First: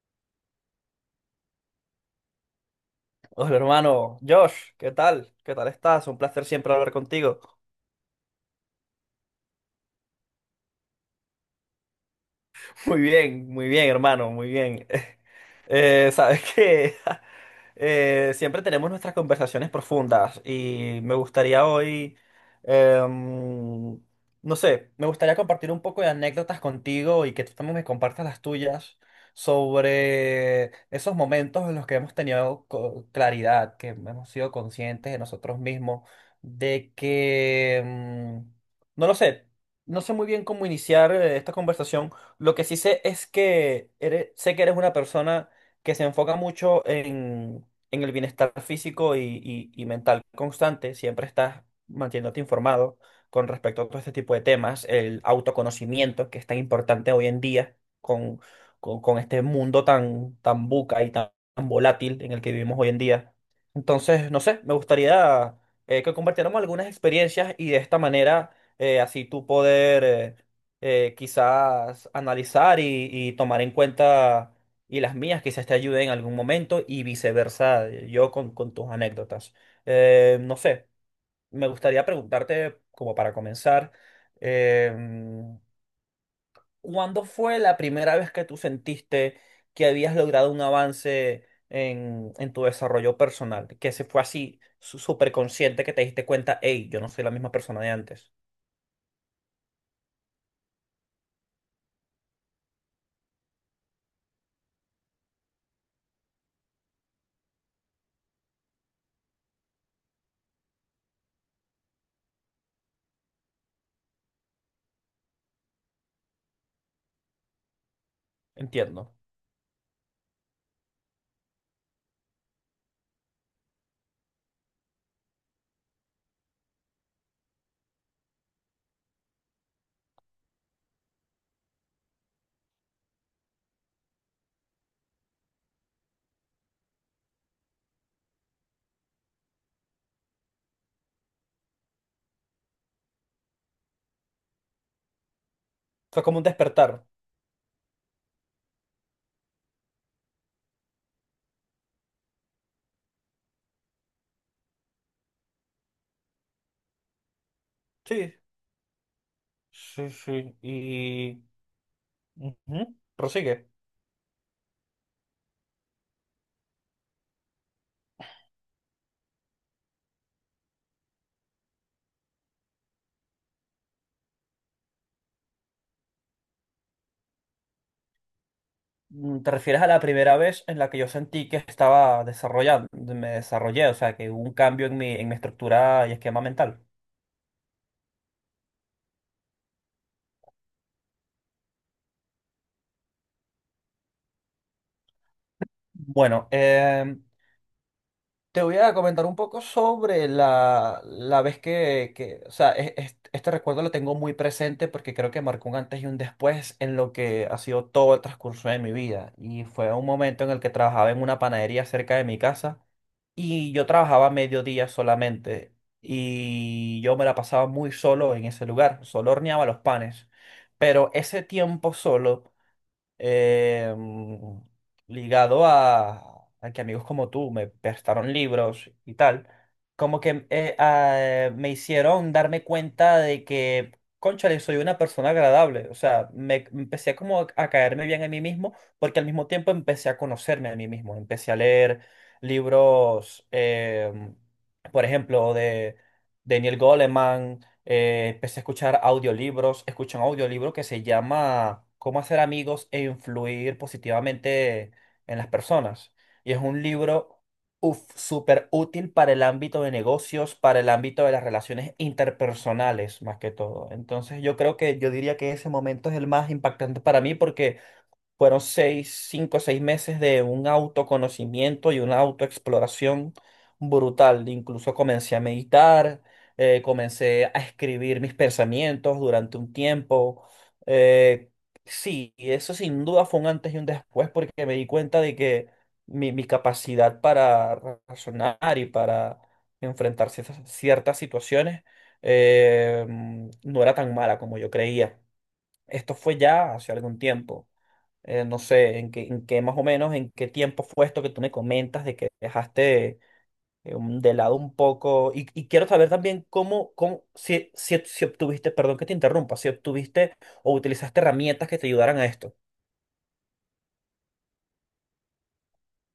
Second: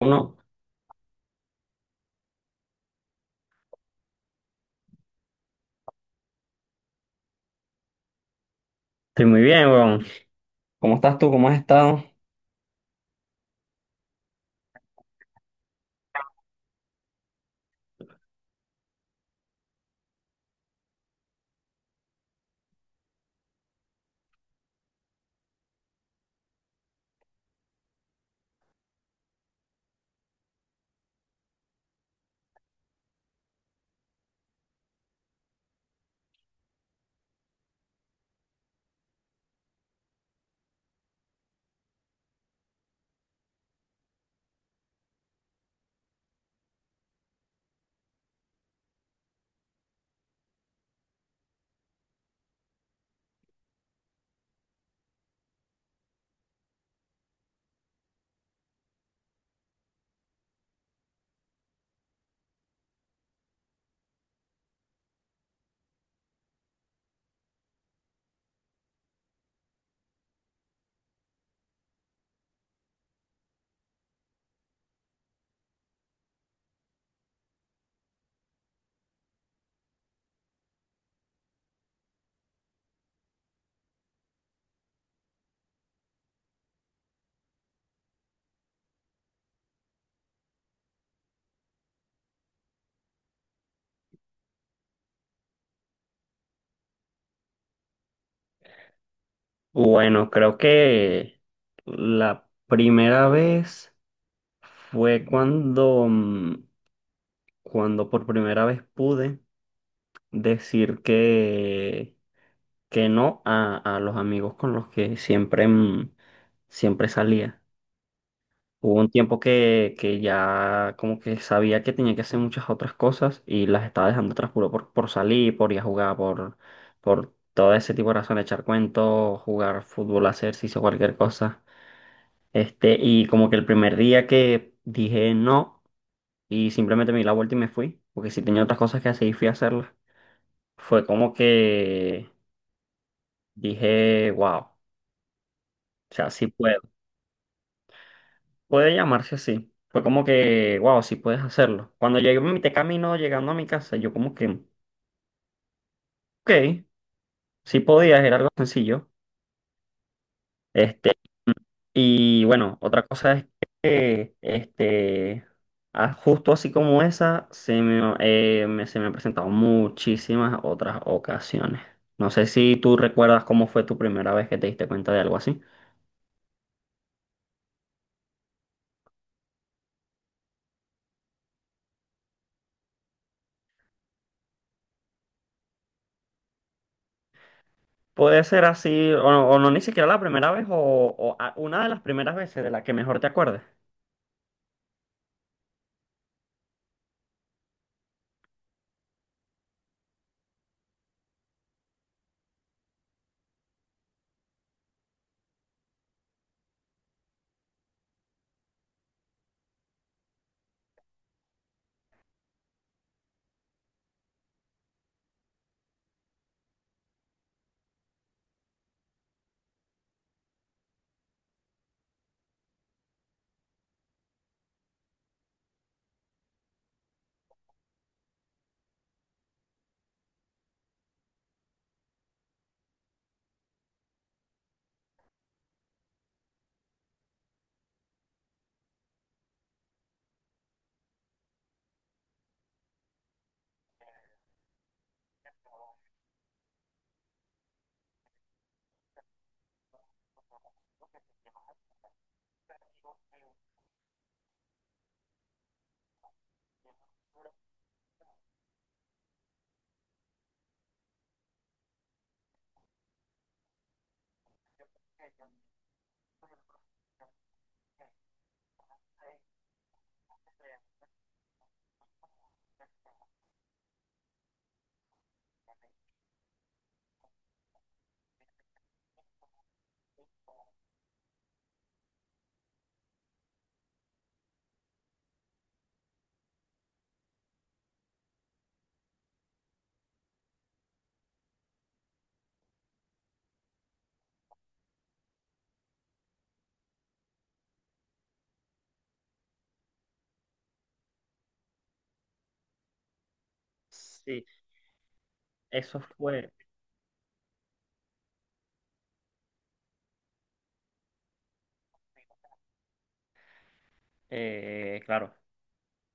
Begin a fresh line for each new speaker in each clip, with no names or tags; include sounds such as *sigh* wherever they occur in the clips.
Uno,
Hola hermano, Josh, ¿qué tal? ¿Qué tal estás? Un placer siempre hablar contigo.
estoy muy bien, weón. ¿Cómo estás tú? ¿Cómo has estado?
Muy bien, hermano, muy bien. *laughs* Sabes que *laughs* siempre tenemos nuestras conversaciones profundas y me gustaría hoy, em, no sé, me gustaría compartir un poco de anécdotas contigo y que tú también me compartas las tuyas sobre esos momentos en los que hemos tenido claridad, que hemos sido conscientes de nosotros mismos, de que, no lo sé. No sé muy bien cómo iniciar esta conversación. Lo que sí sé es que sé que eres una persona que se enfoca mucho en, el bienestar físico y mental constante. Siempre estás manteniéndote informado con respecto a todo este tipo de temas, el autoconocimiento, que es tan importante hoy en día con, con este mundo tan buca y tan volátil en el que vivimos hoy en día. Entonces, no sé, me gustaría que compartiéramos algunas experiencias y de esta manera así tú poder, quizás analizar y tomar en cuenta y las mías quizás te ayuden en algún momento y viceversa, yo con, tus anécdotas. No sé, me gustaría preguntarte, como para comenzar, em, ¿cuándo fue la primera vez que tú sentiste que habías logrado un avance en tu desarrollo personal? Que se fue así, súper consciente, que te diste cuenta, hey, yo no soy la misma persona de antes.
Bueno, creo que la primera vez fue cuando, cuando por primera vez pude decir que no a, a los amigos con los que siempre, siempre salía. Hubo un
Entiendo.
tiempo que ya como que sabía que tenía que hacer muchas otras cosas y las estaba dejando atrás puro por salir, por ir a jugar, por todo ese tipo de razones, echar cuentos, jugar fútbol, hacer ejercicio, cualquier cosa. Este, y como que el primer día que dije no y simplemente me di la vuelta y me fui, porque si tenía otras cosas que hacer y fui a hacerlas, fue como que dije, wow, o
Fue
sea,
como un
sí puedo.
despertar.
Puede llamarse así. Fue como que, wow, sí puedes hacerlo. Cuando llegué en mi camino llegando a mi casa, yo como que, ok, sí podías,
Sí,
era algo sencillo.
sí, sí.
Este, y bueno,
Ujú.
otra cosa es
Prosigue.
que, este, ah, justo así como esa, se me, se me han presentado muchísimas otras ocasiones. No sé si tú recuerdas cómo fue tu primera vez que te diste cuenta de algo así.
¿Te refieres a la primera vez en la que yo sentí que estaba desarrollando, me desarrollé, o sea, que hubo un cambio en mi estructura y esquema mental?
Puede ser así, o no, ni siquiera la primera vez, o una de las primeras veces de la que mejor te acuerdes.
Bueno, te voy a comentar un poco sobre la, vez que, o sea, este recuerdo lo tengo muy presente porque creo que marcó un antes y un después en lo que ha sido todo el transcurso de mi vida. Y fue un momento en el que trabajaba en una panadería cerca de mi casa. Y yo trabajaba mediodía solamente y yo me la pasaba muy solo en ese lugar, solo horneaba los panes. Pero ese tiempo solo eh, mm, ligado a, que amigos como tú me prestaron libros y tal, como que me hicieron darme cuenta de que, cónchale, soy una persona agradable. O sea, me empecé como a caerme bien a mí mismo, porque al mismo tiempo empecé a conocerme a mí mismo. Empecé a leer libros, por ejemplo, de Daniel Goleman. Empecé a escuchar audiolibros, escuché un audiolibro que se llama Cómo hacer amigos e influir positivamente en las personas. Y es un libro uf, súper útil para el ámbito de negocios, para el ámbito de las relaciones interpersonales, más que todo. Entonces yo creo que yo diría que ese momento es el más impactante para mí porque fueron 6, 5 o 6 meses de un autoconocimiento y una autoexploración brutal. Incluso comencé a meditar, comencé a escribir mis pensamientos durante un tiempo. Eh, sí, y eso sin duda fue un antes y un después porque me di cuenta de que mi, capacidad para razonar y para enfrentar ciertas situaciones eh, no era tan mala como yo creía. Esto fue ya hace algún tiempo no sé, en qué más o menos, en qué tiempo fue esto que tú me comentas de que dejaste de
Sí.
lado un poco. Y quiero
Eso
saber también
fue,
cómo, si obtuviste, perdón que te interrumpa, si obtuviste o utilizaste herramientas que te ayudaran a esto.
claro,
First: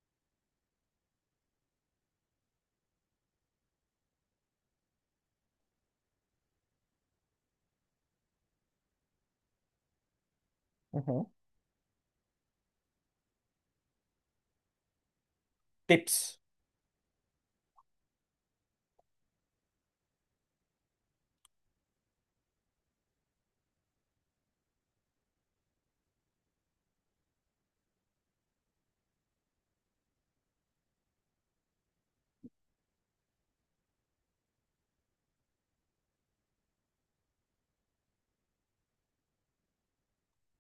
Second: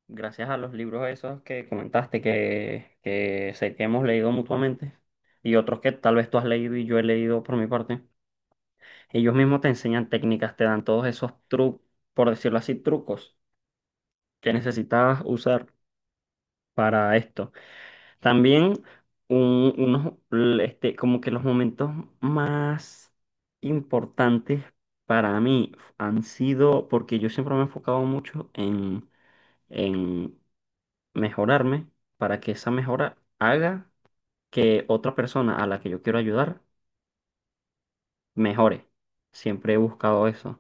gracias a los libros esos que comentaste, que sé que hemos leído mutuamente, y otros que tal vez tú has leído y yo he leído por mi parte, ellos mismos te enseñan técnicas, te dan todos
Ujú.
esos trucos, por decirlo así, trucos que necesitabas usar
Tips.
para esto. También unos, este, como que los momentos más importantes para mí han sido, porque yo siempre me he enfocado mucho en mejorarme para que esa mejora haga que otra persona a la que yo quiero ayudar mejore. Siempre he buscado eso.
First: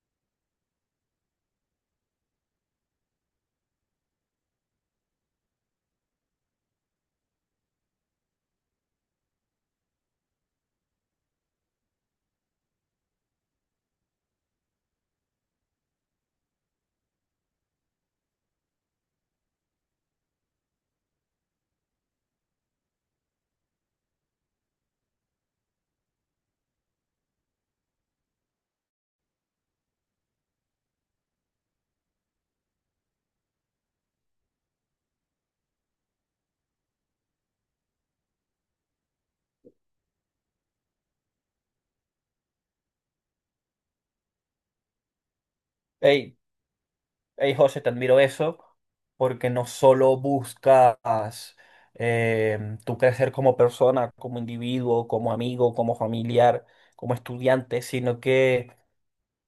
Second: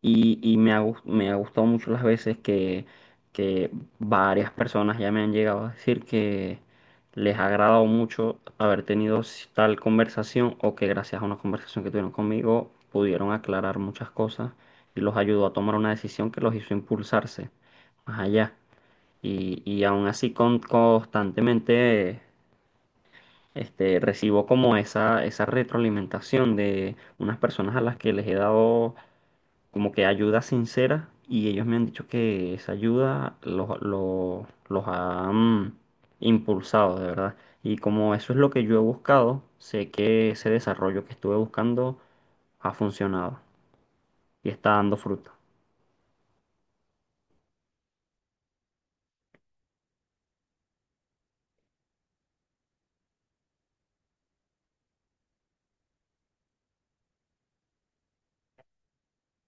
Y me ha, me ha gustado mucho las veces que varias personas ya me han llegado a decir que les ha agradado mucho haber tenido tal conversación o que gracias a una conversación que tuvieron conmigo pudieron aclarar muchas cosas y los ayudó a tomar una decisión que los hizo impulsarse más allá. Y aún así con, constantemente este, recibo como esa retroalimentación de unas personas a las que les he dado como que ayuda sincera y ellos me han dicho que esa ayuda los ha impulsado, de verdad. Y como eso es lo que yo he buscado, sé que ese desarrollo que estuve buscando ha funcionado y está dando fruto.
Ey, Hey, José, te admiro eso porque no solo buscas tu crecer como persona, como individuo, como amigo, como familiar, como estudiante, sino que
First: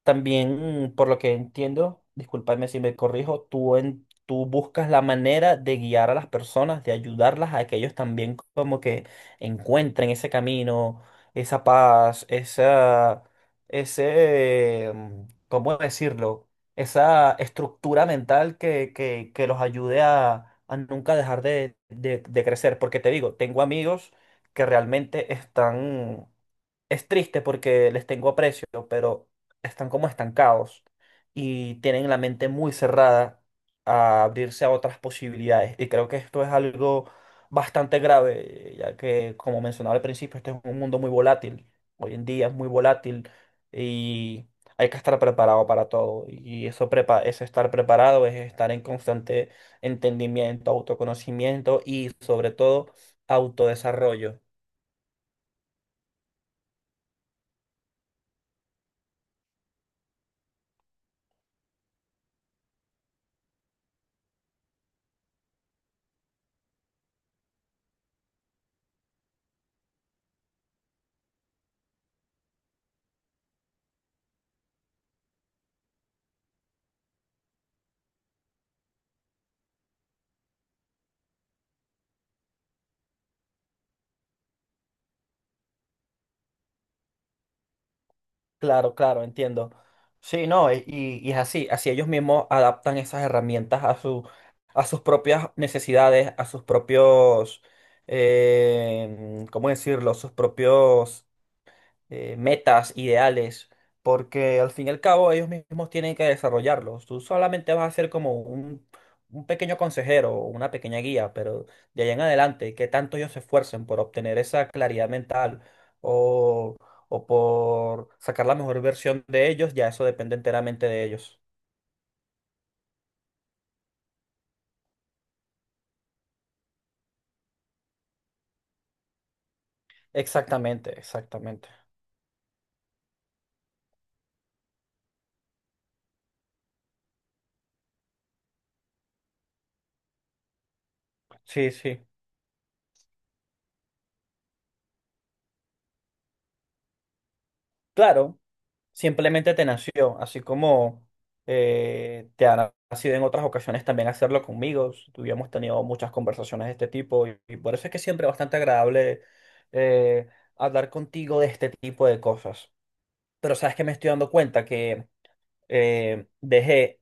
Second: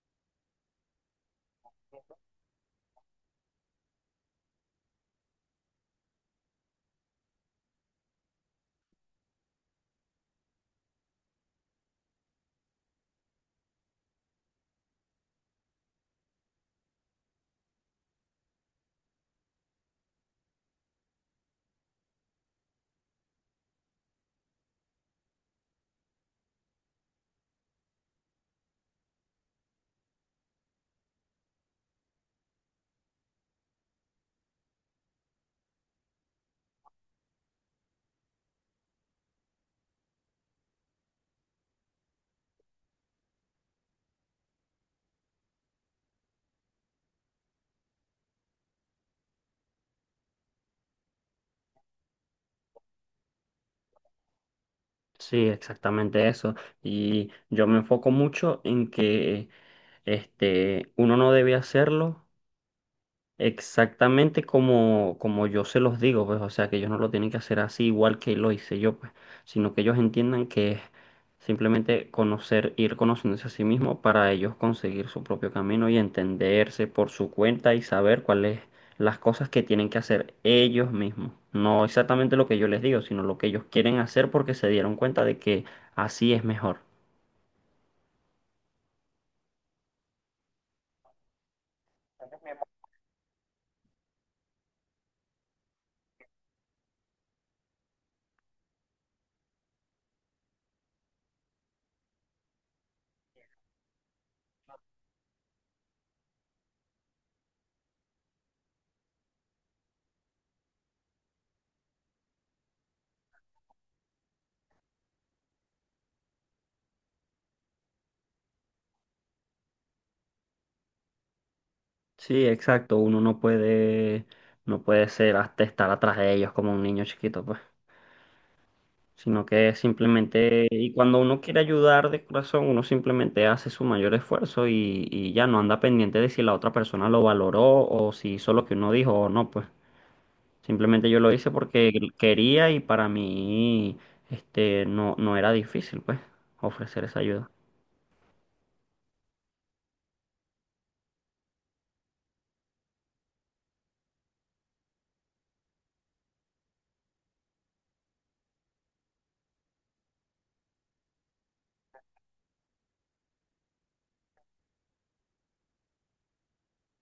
también, por lo que entiendo, discúlpame si me corrijo, tú buscas la manera de guiar a las personas, de ayudarlas a que ellos también como que encuentren ese camino, esa paz, ese, mm, ¿cómo decirlo? Esa estructura mental que los ayude a nunca dejar de crecer. Porque te digo, tengo amigos que realmente están... Es triste porque les tengo aprecio, pero están como estancados y tienen la mente muy cerrada a abrirse a otras posibilidades. Y creo que esto es algo bastante grave, ya que, como mencionaba al principio, este es un mundo muy volátil. Hoy en día es muy volátil y hay que estar preparado para todo. Y eso prepa es estar preparado, es estar en constante entendimiento, autoconocimiento y sobre todo autodesarrollo.
Sí, exactamente eso. Y yo me enfoco mucho en que este, uno no debe hacerlo exactamente como, como yo se los digo, pues, o sea, que ellos no lo tienen que hacer así igual que lo hice yo, pues, sino que ellos entiendan que es simplemente conocer, ir conociéndose a sí mismo para ellos conseguir su propio camino y entenderse por su cuenta y saber cuáles las cosas que tienen que hacer ellos mismos. No exactamente lo que yo les digo, sino lo que ellos quieren hacer porque se dieron cuenta de que así es mejor.
Claro, claro, entiendo. Sí, no, y es así ellos mismos adaptan esas herramientas a su, a sus propias necesidades, a sus propios, ¿cómo decirlo? Sus propios metas, ideales, porque al fin y al cabo ellos mismos tienen que desarrollarlos. Tú solamente vas a ser como un pequeño consejero o una pequeña guía, pero de ahí en adelante, que tanto ellos se esfuercen por obtener esa claridad mental o, o por sacar la mejor versión de ellos, ya eso depende enteramente de ellos.
Sí, exacto, uno no puede, no puede ser hasta estar atrás de ellos como un niño chiquito, pues. Sino que simplemente, y
Exactamente,
cuando uno quiere
exactamente.
ayudar de corazón, uno simplemente hace su mayor esfuerzo y ya no anda pendiente de si la otra persona lo valoró o si hizo lo que uno dijo o no, pues simplemente yo lo hice
Sí,
porque
sí.
quería y para mí este, no, no era difícil, pues, ofrecer esa ayuda.
Claro. Simplemente te nació, así como te ha nacido en otras ocasiones también hacerlo conmigo. Tuvimos tenido muchas conversaciones de este tipo y por eso es que siempre es bastante agradable eh, hablar contigo de este tipo de cosas. Pero sabes que me estoy dando cuenta que dejé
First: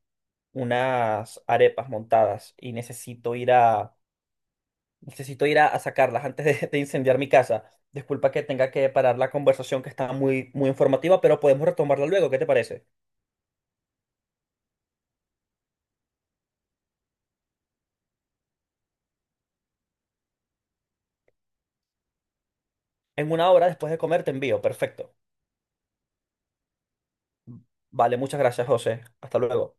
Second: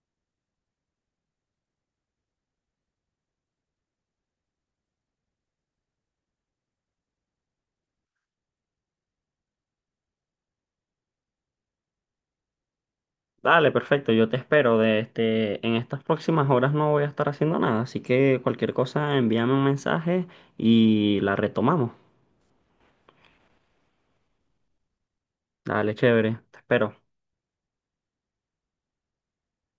unas arepas montadas y necesito ir a sacarlas antes de incendiar mi casa. Disculpa que tenga que parar la conversación que está muy, muy informativa, pero podemos retomarla luego. ¿Qué te parece?
Dale, perfecto, yo te espero. De este, en estas próximas horas no voy a estar haciendo nada, así que cualquier cosa envíame un mensaje y la retomamos.
En 1 hora después de comer te envío. Perfecto.
Dale, chévere, te espero.
Vale, muchas gracias, José. Hasta luego.